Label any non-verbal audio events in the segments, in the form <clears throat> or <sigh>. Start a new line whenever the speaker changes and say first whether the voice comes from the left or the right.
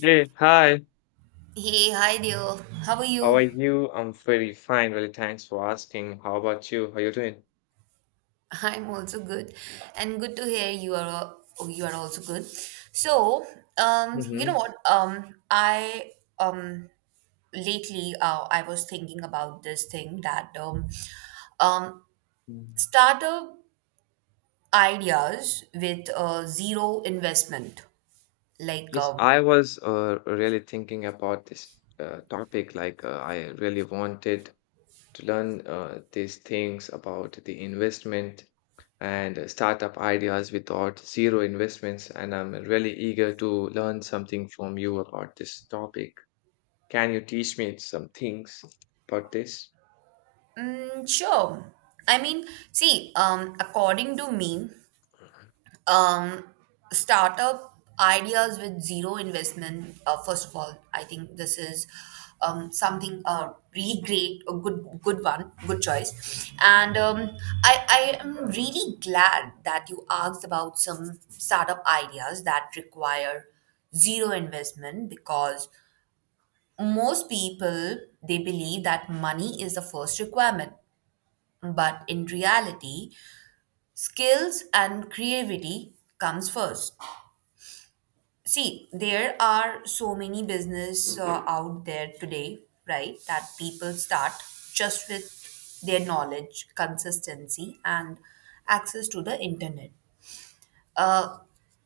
left: Hey, hi.
right: Hey, hi there. How are
left: How are
right: you?
left: you? I'm very fine. Really, thanks for asking. How about you? How are you doing?
right: I'm also good, and good to hear you are. Oh, you are also good. So, you know
left: Mm-hmm.
right: what? I um lately, I was thinking about this thing that um, startup ideas with zero investment, like
left: Yes,
right: um,
left: I was really thinking about this topic. I really wanted to learn these things about the investment and startup ideas without zero investments. And I'm really eager to learn something from you about this topic. Can you teach me some things about this?
right: sure. I mean, see, according to me, um, startup ideas with zero investment. First of all, I think this is something really great, a good one, good choice. And I am really glad that you asked about some startup ideas that require zero investment, because most people, they believe that money is the first requirement, but in reality skills and creativity comes first. See, there are so many business out there today, right? That people start just with their knowledge, consistency, and access to the internet. Uh,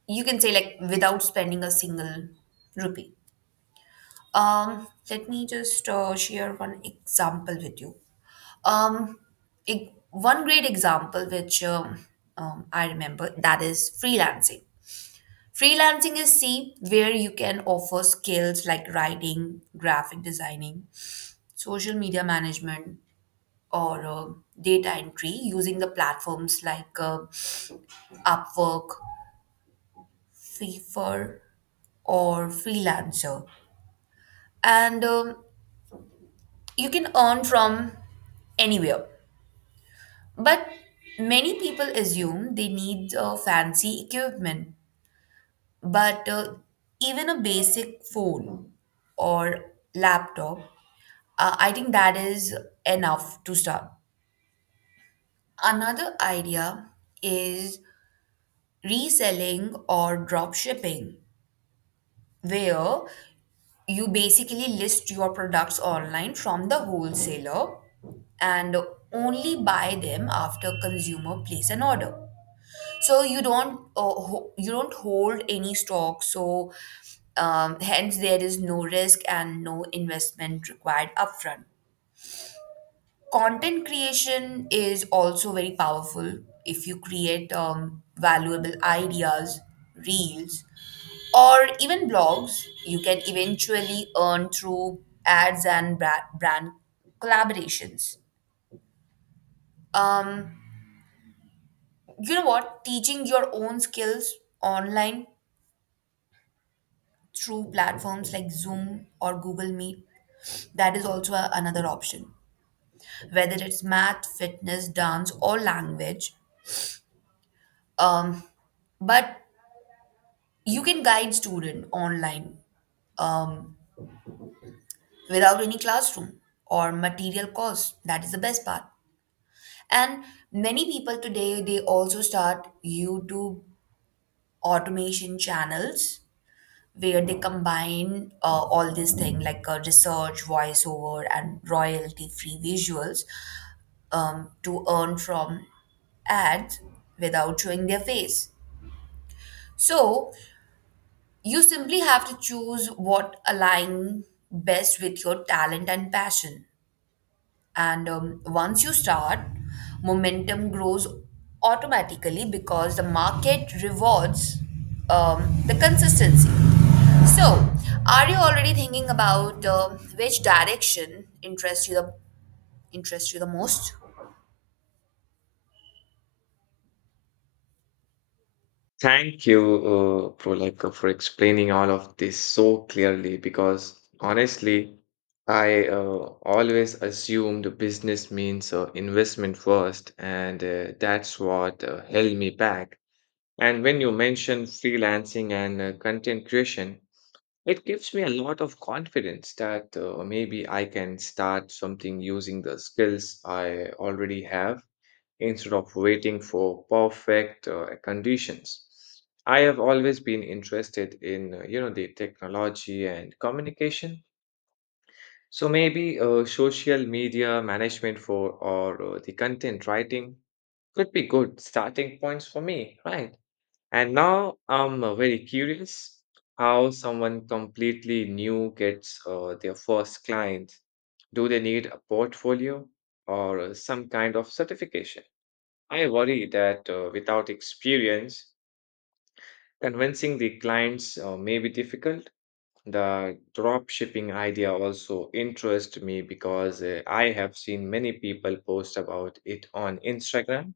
right: you can say, like, without spending a single rupee. Let me just share one example with you. Um, One great example which I remember that is freelancing. Freelancing is, see, where you can offer skills like writing, graphic designing, social media management, or data entry using the platforms like Upwork, Fiverr, or Freelancer. And you can earn from anywhere. But many people assume they need fancy equipment, but even a basic phone or laptop, I think that is enough to start. Another idea is reselling or drop shipping, where you basically list your products online from the wholesaler and only buy them after consumer place an order. So you don't you don't hold any stock, so hence there is no risk and no investment required upfront. Content creation is also very powerful. If you create valuable ideas, reels, or even blogs, you can eventually earn through ads and brand collaborations. Um, you know what Teaching your own skills online through platforms like Zoom or Google Meet, that is also another option, whether it's math, fitness, dance, or language. um, but you can guide student online um, without any classroom or material cost. That is the best part. And many people today they also start YouTube automation channels, where they combine all these things like research, voiceover, and royalty free visuals to earn from ads without showing their face. So you simply have to choose what align best with your talent and passion. And once you start, momentum grows automatically because the market rewards the consistency. So, are you already thinking about which direction interests you the most?
left: Thank you, Prolika, for explaining all of this so clearly because honestly, I always assumed business means investment first, and that's what held me back. And when you mention freelancing and content creation, it gives me a lot of confidence that maybe I can start something using the skills I already have instead of waiting for perfect conditions. I have always been interested in you know the technology and communication. So maybe social media management for or the content writing could be good starting points for me, right? And now I'm very curious how someone completely new gets their first client. Do they need a portfolio or some kind of certification? I worry that without experience, convincing the clients may be difficult. The drop shipping idea also interests me because I have seen many people post about it on Instagram,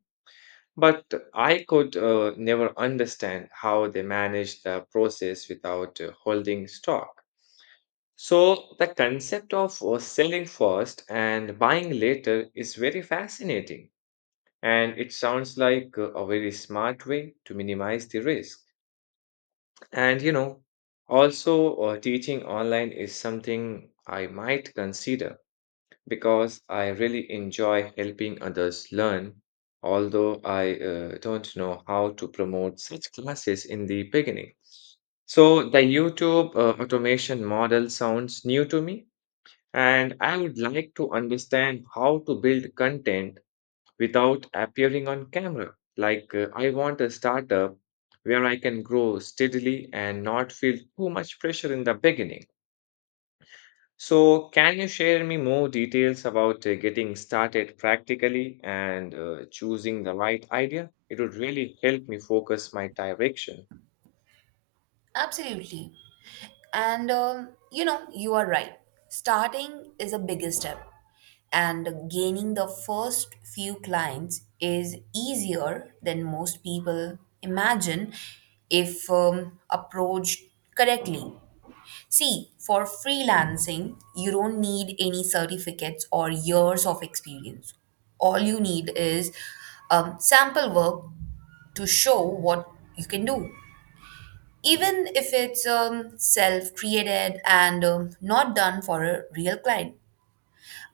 left: but I could never understand how they manage the process without holding stock. So, the concept of selling first and buying later is very fascinating. And it sounds like a very smart way to minimize the risk. And you know, also teaching online is something I might consider because I really enjoy helping others learn, although I don't know how to promote such classes in the beginning. So the YouTube automation model sounds new to me, and I would like to understand how to build content without appearing on camera. I want a startup where I can grow steadily and not feel too much pressure in the beginning. So, can you share me more details about getting started practically and choosing the right idea? It would really help me focus my direction.
right: Absolutely. And you know, you are right. Starting is a bigger step, and gaining the first few clients is easier than most people imagine if approached correctly. See, for freelancing, you don't need any certificates or years of experience. All you need is sample work to show what you can do, even if it's self created and not done for a real client.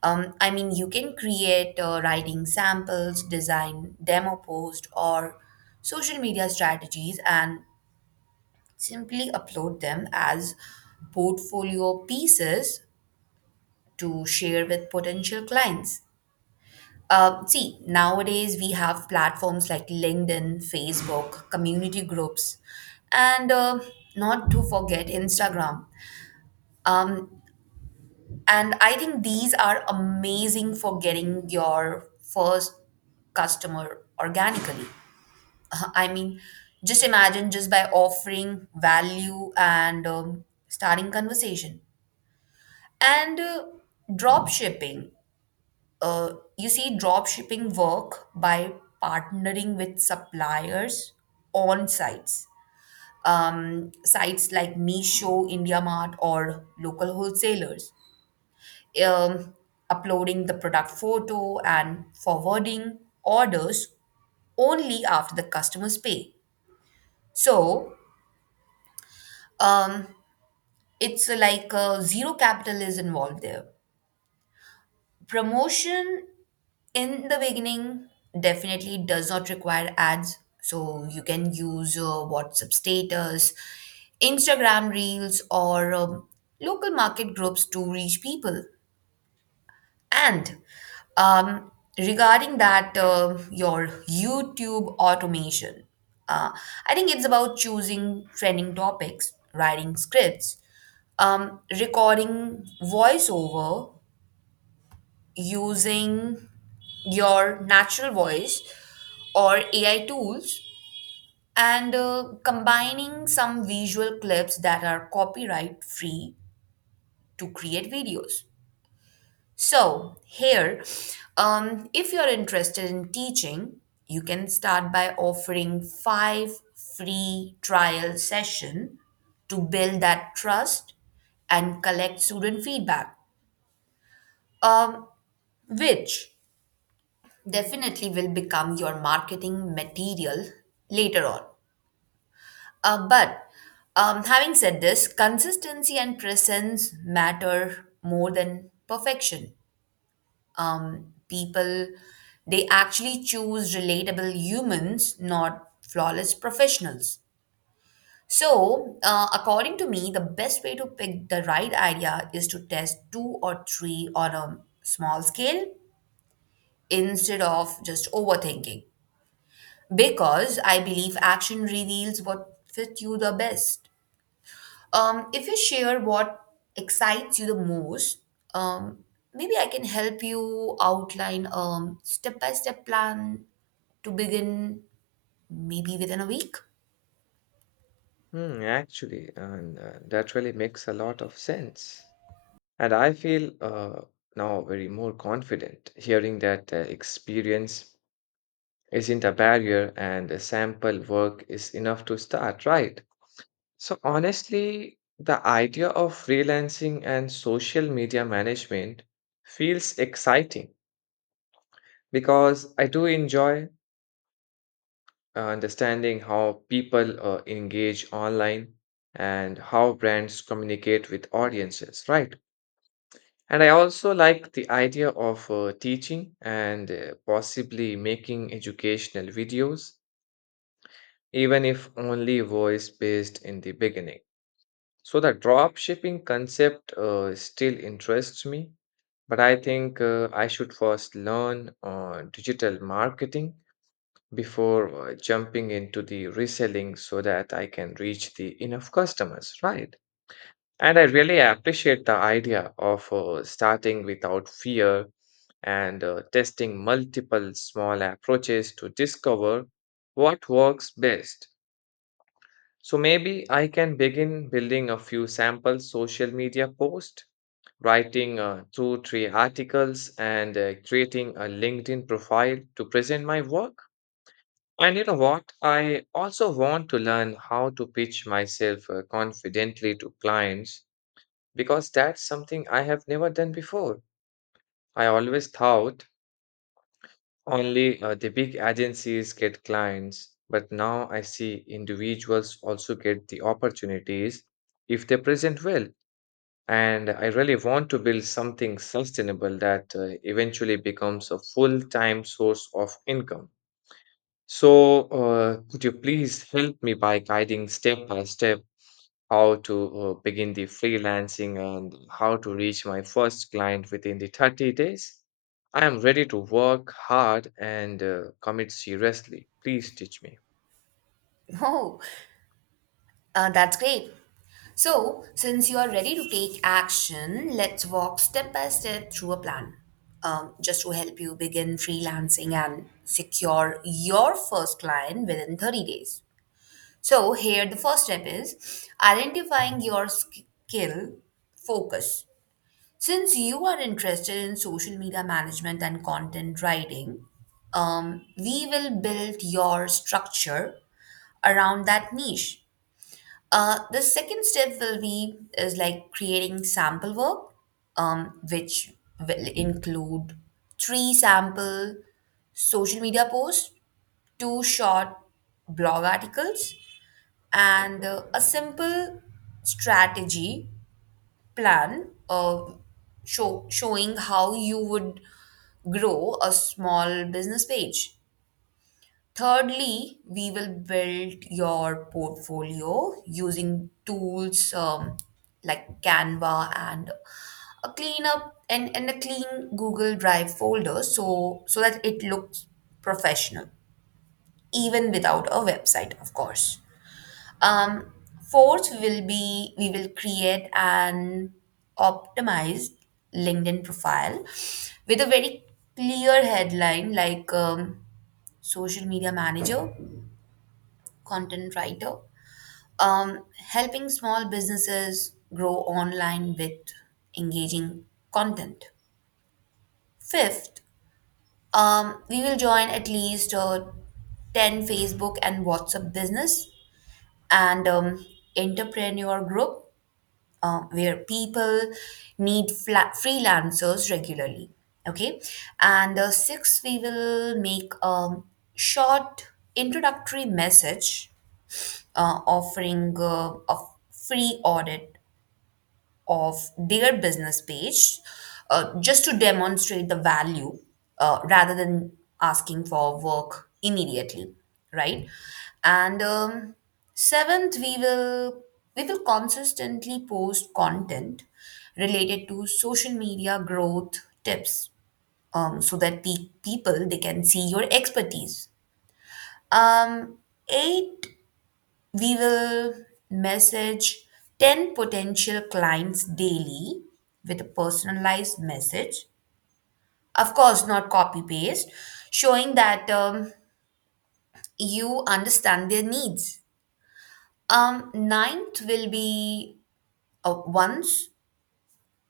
right: I mean, you can create writing samples, design demo post, or social media strategies and simply upload them as portfolio pieces to share with potential clients. See, nowadays we have platforms like LinkedIn, Facebook, community groups, and not to forget Instagram. Um, And I think these are amazing for getting your first customer organically. <laughs> I mean, just imagine just by offering value and starting conversation. And drop shipping. You see, drop shipping work by partnering with suppliers on sites. Sites like Meesho, IndiaMart, or local wholesalers, um, uploading the product photo and forwarding orders only after the customers pay. So um, it's like zero capital is involved there. Promotion in the beginning definitely does not require ads. So you can use WhatsApp status, Instagram reels, or local market groups to reach people. And um, regarding that, your YouTube automation, uh, I think it's about choosing trending topics, writing scripts, recording voiceover using your natural voice or AI tools, and combining some visual clips that are copyright free to create videos. So, here, if you're interested in teaching, you can start by offering five free trial session to build that trust and collect student feedback, um, which definitely will become your marketing material later on. But having said this, consistency and presence matter more than perfection. People, they actually choose relatable humans, not flawless professionals. So according to me, the best way to pick the right idea is to test two or three on a small scale instead of just overthinking, because I believe action reveals what fits you the best. If you share what excites you the most, um, maybe I can help you outline a step-by-step plan to begin, maybe within a week.
left: Hmm, actually, and that really makes a lot of sense. And I feel now very more confident hearing that experience isn't a barrier and a sample work is enough to start, right? So, honestly, the idea of freelancing and social media management feels exciting because I do enjoy understanding how people engage online and how brands communicate with audiences, right? And I also like the idea of teaching and possibly making educational videos even if only voice based in the beginning. So the drop shipping concept still interests me, but I think I should first learn digital marketing before jumping into the reselling so that I can reach the enough customers, right? And I really appreciate the idea of starting without fear and testing multiple small approaches to discover what works best. So maybe I can begin building a few sample social media posts, writing two, three articles, and creating a LinkedIn profile to present my work. And you know what? I also want to learn how to pitch myself confidently to clients because that's something I have never done before. I always thought only the big agencies get clients, but now I see individuals also get the opportunities if they present well. And I really want to build something sustainable that eventually becomes a full-time source of income. So, could you please help me by guiding step by step how to begin the freelancing and how to reach my first client within the 30 days. I am ready to work hard and commit seriously. Please teach me.
right: <laughs> Oh, that's great. So, since you are ready to take action, let's walk step by step through a plan just to help you begin freelancing and secure your first client within 30 days. So, here the first step is identifying your skill focus. Since you are interested in social media management and content writing, we will build your structure around that niche. The second step will be is like creating sample work, which will include three sample social media posts, two short blog articles, and a simple strategy plan of showing how you would grow a small business page. Thirdly, we will build your portfolio using tools like Canva and a clean Google Drive folder so that it looks professional, even without a website, of course. Um, Fourth will be, we will create an optimized LinkedIn profile with a very clear headline, like social media manager, content writer, um, helping small businesses grow online with engaging content. Fifth, we will join at least 10 Facebook and WhatsApp business and entrepreneur group, where people need freelancers regularly. Okay. And six, we will make a short introductory message offering a free audit of their business page, just to demonstrate the value, rather than asking for work immediately, right? And seventh, we will consistently post content related to social media growth tips, so that people they can see your expertise. um, Eight, we will message 10 potential clients daily with a personalized message. Of course, not copy paste, showing that you understand their needs. Ninth will be, once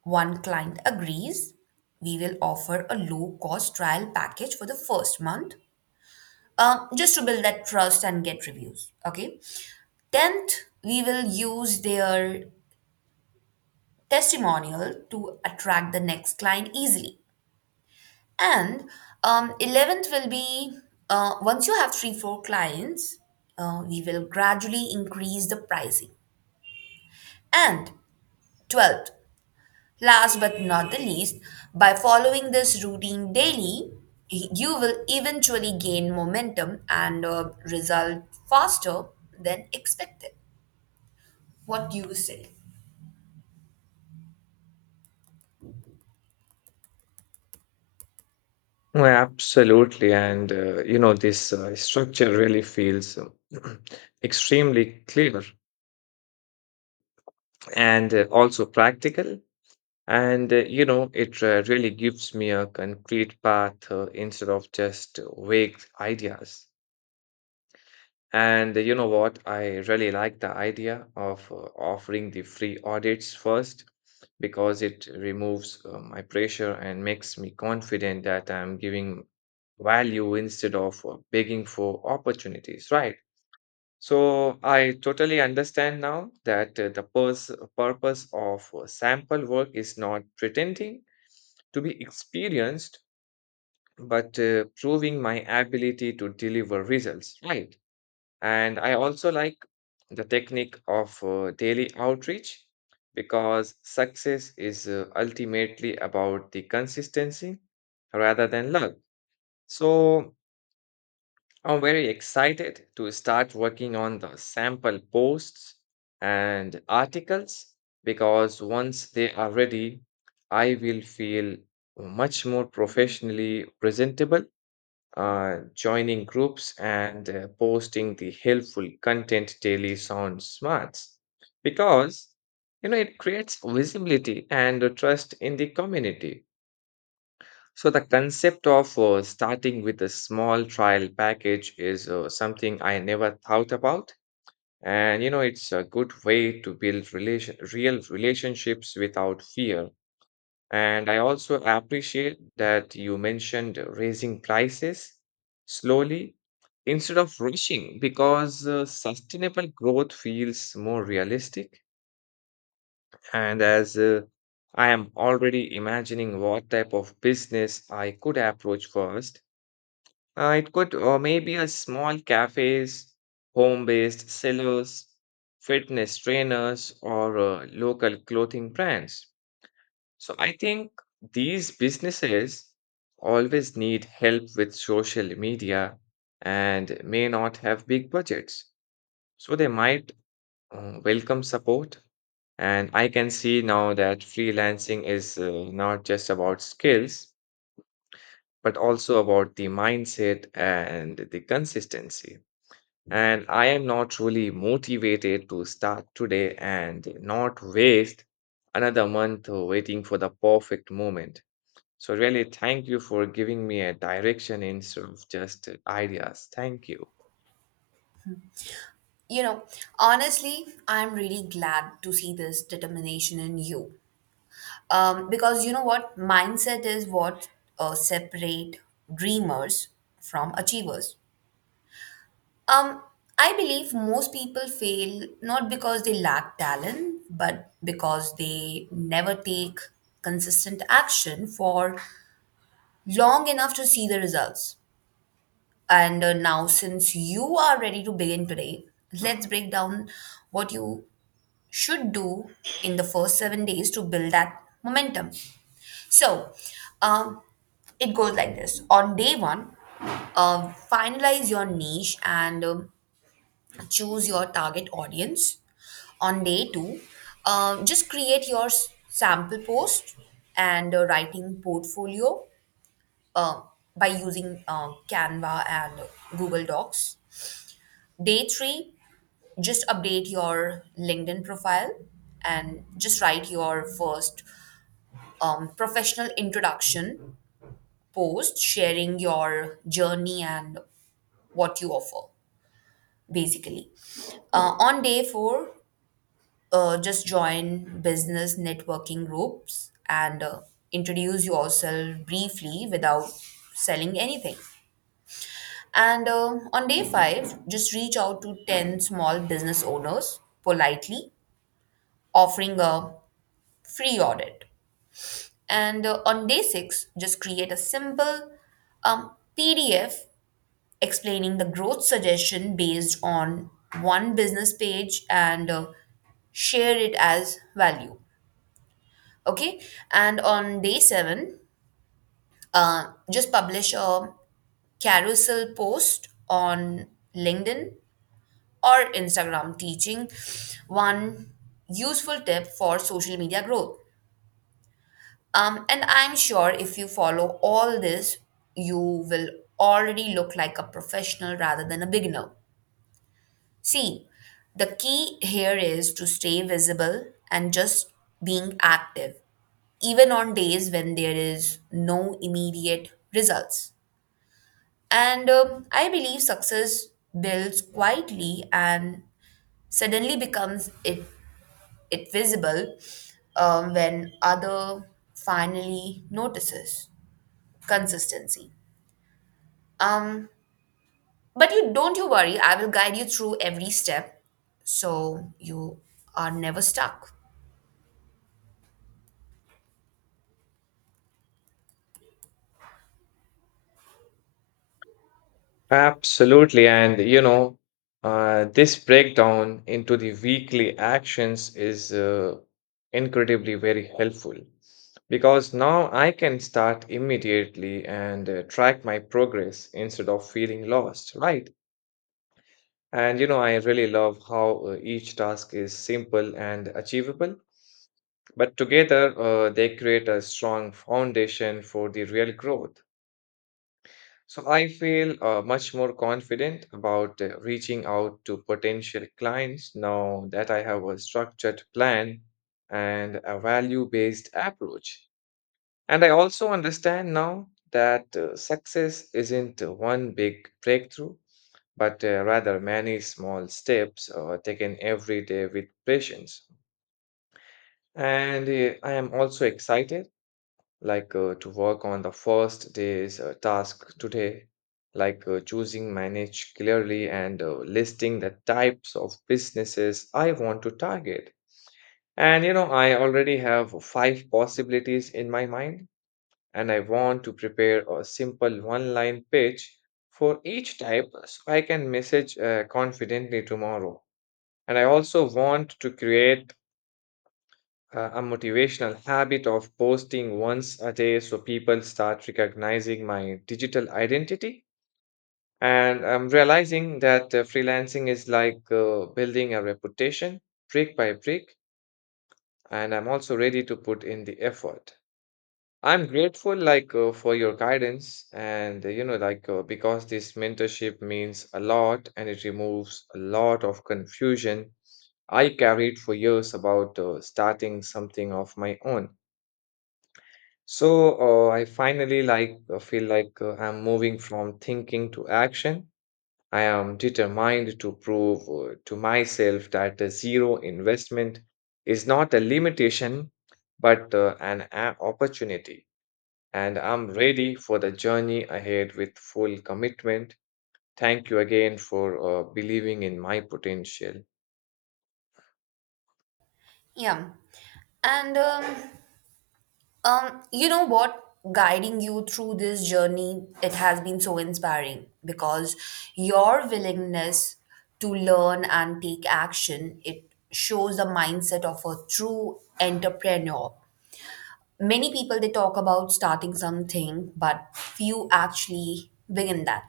right: one client agrees, we will offer a low cost trial package for the first month, just to build that trust and get reviews. Okay. Tenth, we will use their testimonial to attract the next client easily. And 11th will be, once you have three, four clients, we will gradually increase the pricing. And 12th, last but not the least, by following this routine daily, you will eventually gain momentum and result faster than expected. What do you say?
left: Oh, absolutely. And, you know, this structure really feels <clears throat> extremely clear and also practical. And, you know, it really gives me a concrete path instead of just vague ideas. And you know what? I really like the idea of offering the free audits first because it removes my pressure and makes me confident that I'm giving value instead of begging for opportunities, right? So I totally understand now that the purpose of sample work is not pretending to be experienced, but proving my ability to deliver results, right? And I also like the technique of daily outreach because success is ultimately about the consistency rather than luck. So I'm very excited to start working on the sample posts and articles because once they are ready, I will feel much more professionally presentable, joining groups and posting the helpful content daily sounds smart because you know it creates visibility and a trust in the community. So the concept of starting with a small trial package is something I never thought about, and you know it's a good way to build relation real relationships without fear. And I also appreciate that you mentioned raising prices slowly instead of rushing because sustainable growth feels more realistic. And as I am already imagining what type of business I could approach first, it could, or maybe a small cafes, home-based sellers, fitness trainers, or local clothing brands. So I think these businesses always need help with social media and may not have big budgets. So they might welcome support. And I can see now that freelancing is not just about skills, but also about the mindset and the consistency. And I am not really motivated to start today and not waste another month waiting for the perfect moment. So, really, thank you for giving me a direction instead of just ideas. Thank you.
right: You know, honestly, I'm really glad to see this determination in you. Because you know what? Mindset is what separate dreamers from achievers. Um, I believe most people fail not because they lack talent, but because they never take consistent action for long enough to see the results. And now, since you are ready to begin today, let's break down what you should do in the first 7 days to build that momentum. So, um, it goes like this. On day one, finalize your niche and choose your target audience. On day two, just create your sample post and writing portfolio uh, by using Canva and Google Docs. Day three, just update your LinkedIn profile and just write your first professional introduction post sharing your journey and what you offer, basically. On day four, just join business networking groups and introduce yourself briefly without selling anything. And on day five, just reach out to 10 small business owners politely, offering a free audit. And on day six, just create a simple um, PDF explaining the growth suggestion based on one business page and share it as value. Okay. And on day seven, uh, just publish a carousel post on LinkedIn or Instagram teaching one useful tip for social media growth. And I'm sure if you follow all this, you will already look like a professional rather than a beginner. See, the key here is to stay visible and just being active, even on days when there is no immediate results. And I believe success builds quietly and suddenly becomes it visible when other finally notices consistency. Um, but you don't you worry, I will guide you through every step so you are never stuck.
left: Absolutely. And, you know, this breakdown into the weekly actions is incredibly very helpful because now I can start immediately and track my progress instead of feeling lost, right? And, you know, I really love how each task is simple and achievable, but together, they create a strong foundation for the real growth. So I feel much more confident about reaching out to potential clients now that I have a structured plan and a value based approach. And I also understand now that success isn't one big breakthrough, but rather many small steps taken every day with patience. And I am also excited to work on the first day's task today, choosing, manage clearly, and listing the types of businesses I want to target. And you know, I already have five possibilities in my mind, and I want to prepare a simple one line pitch for each type so I can message confidently tomorrow. And I also want to create a motivational habit of posting once a day so people start recognizing my digital identity. And I'm realizing that freelancing is building a reputation brick by brick, and I'm also ready to put in the effort. I'm grateful for your guidance and because this mentorship means a lot and it removes a lot of confusion I carried for years about starting something of my own. So I finally feel I'm moving from thinking to action. I am determined to prove to myself that zero investment is not a limitation, but opportunity. And I'm ready for the journey ahead with full commitment. Thank you again for believing in my potential.
right: Yeah. And you know what? Guiding you through this journey, it has been so inspiring because your willingness to learn and take action, it shows the mindset of a true entrepreneur. Many people they talk about starting something, but few actually begin that.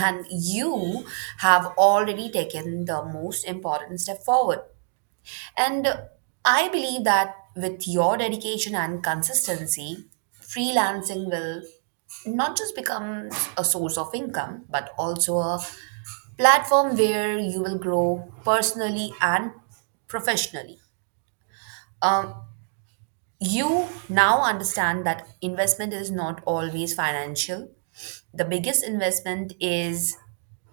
right: And you have already taken the most important step forward. And I believe that with your dedication and consistency, freelancing will not just become a source of income, but also a platform where you will grow personally and professionally. Um, you now understand that investment is not always financial. The biggest investment is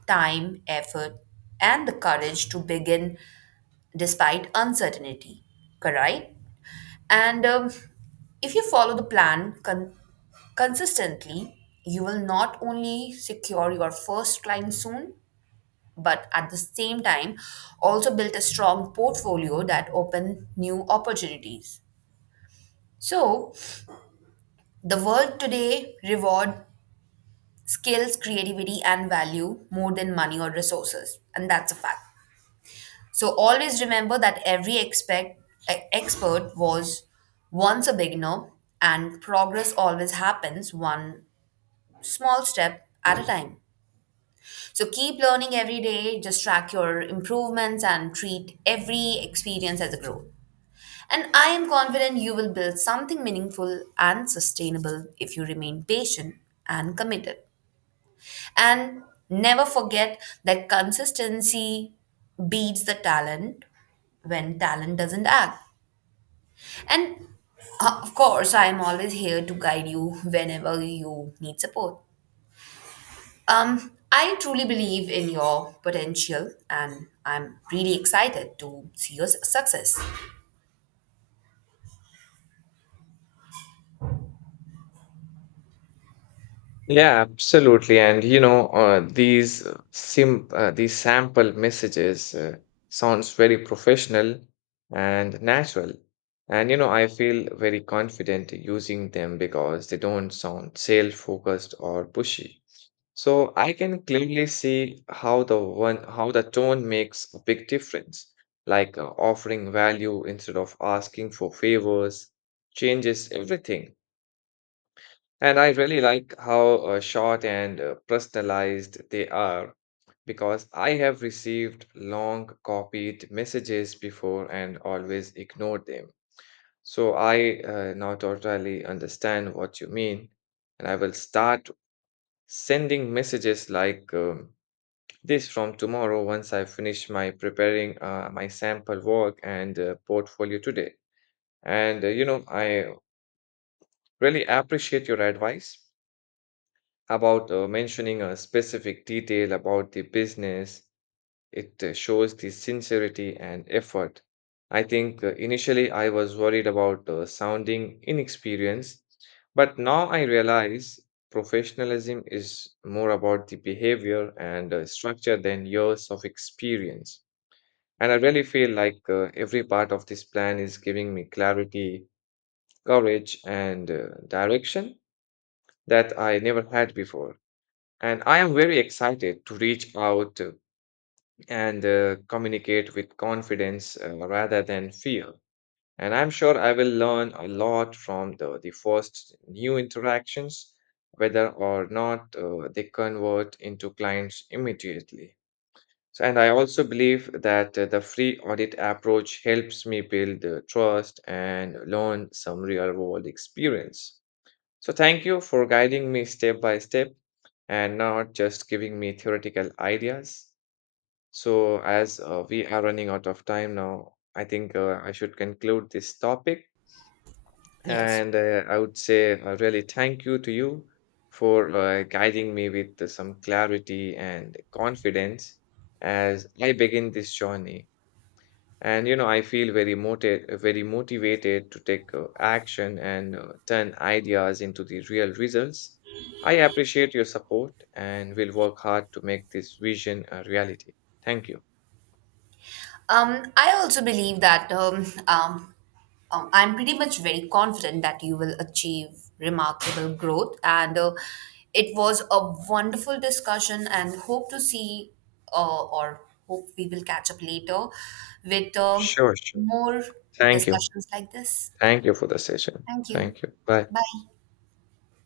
right: time, effort, and the courage to begin despite uncertainty. Correct? And if you follow the plan consistently, you will not only secure your first client soon, but at the same time, also build a strong portfolio that open new opportunities. So, the world today reward skills, creativity, and value more than money or resources, and that's a fact. So always remember that expert was once a beginner, and progress always happens one small step at a time. So keep learning every day, just track your improvements and treat every experience as a growth. And I am confident you will build something meaningful and sustainable if you remain patient and committed. And never forget that consistency beats the talent when talent doesn't act. And of course, I am always here to guide you whenever you need support. I truly believe in your potential and I'm really excited to see your success.
left: Yeah, absolutely. And you know, these sim these sample messages sounds very professional and natural. And you know, I feel very confident using them because they don't sound sale-focused or pushy. So I can clearly see how the one how the tone makes a big difference, like offering value instead of asking for favors changes everything. And I really like how short and personalized they are because I have received long copied messages before and always ignored them. So I now totally understand what you mean. And I will start sending messages like this from tomorrow once I finish my preparing my sample work and portfolio today. And you know, I really appreciate your advice about mentioning a specific detail about the business. It shows the sincerity and effort. I think initially I was worried about sounding inexperienced, but now I realize professionalism is more about the behavior and structure than years of experience. And I really feel like every part of this plan is giving me clarity, courage, and direction that I never had before. And I am very excited to reach out and communicate with confidence rather than fear. And I'm sure I will learn a lot from the first new interactions, whether or not they convert into clients immediately. So, and I also believe that the free audit approach helps me build trust and learn some real world experience. So thank you for guiding me step by step and not just giving me theoretical ideas. So as we are running out of time now, I think I should conclude this topic.
right: Yes.
left: And I would say really thank you to you for guiding me with some clarity and confidence as I begin this journey. And you know, I feel very motivated to take action and turn ideas into the real results. I appreciate your support and will work hard to make this vision a reality. Thank you.
right: I also believe that I'm pretty much very confident that you will achieve remarkable growth. And it was a wonderful discussion, and hope to see or hope we will catch up later with
left: Sure, sure.
right: more
left: Thank you.
right: discussions like this.
left: Thank you for the session.
right: Thank you.
left: Thank you. Bye.
right: Bye.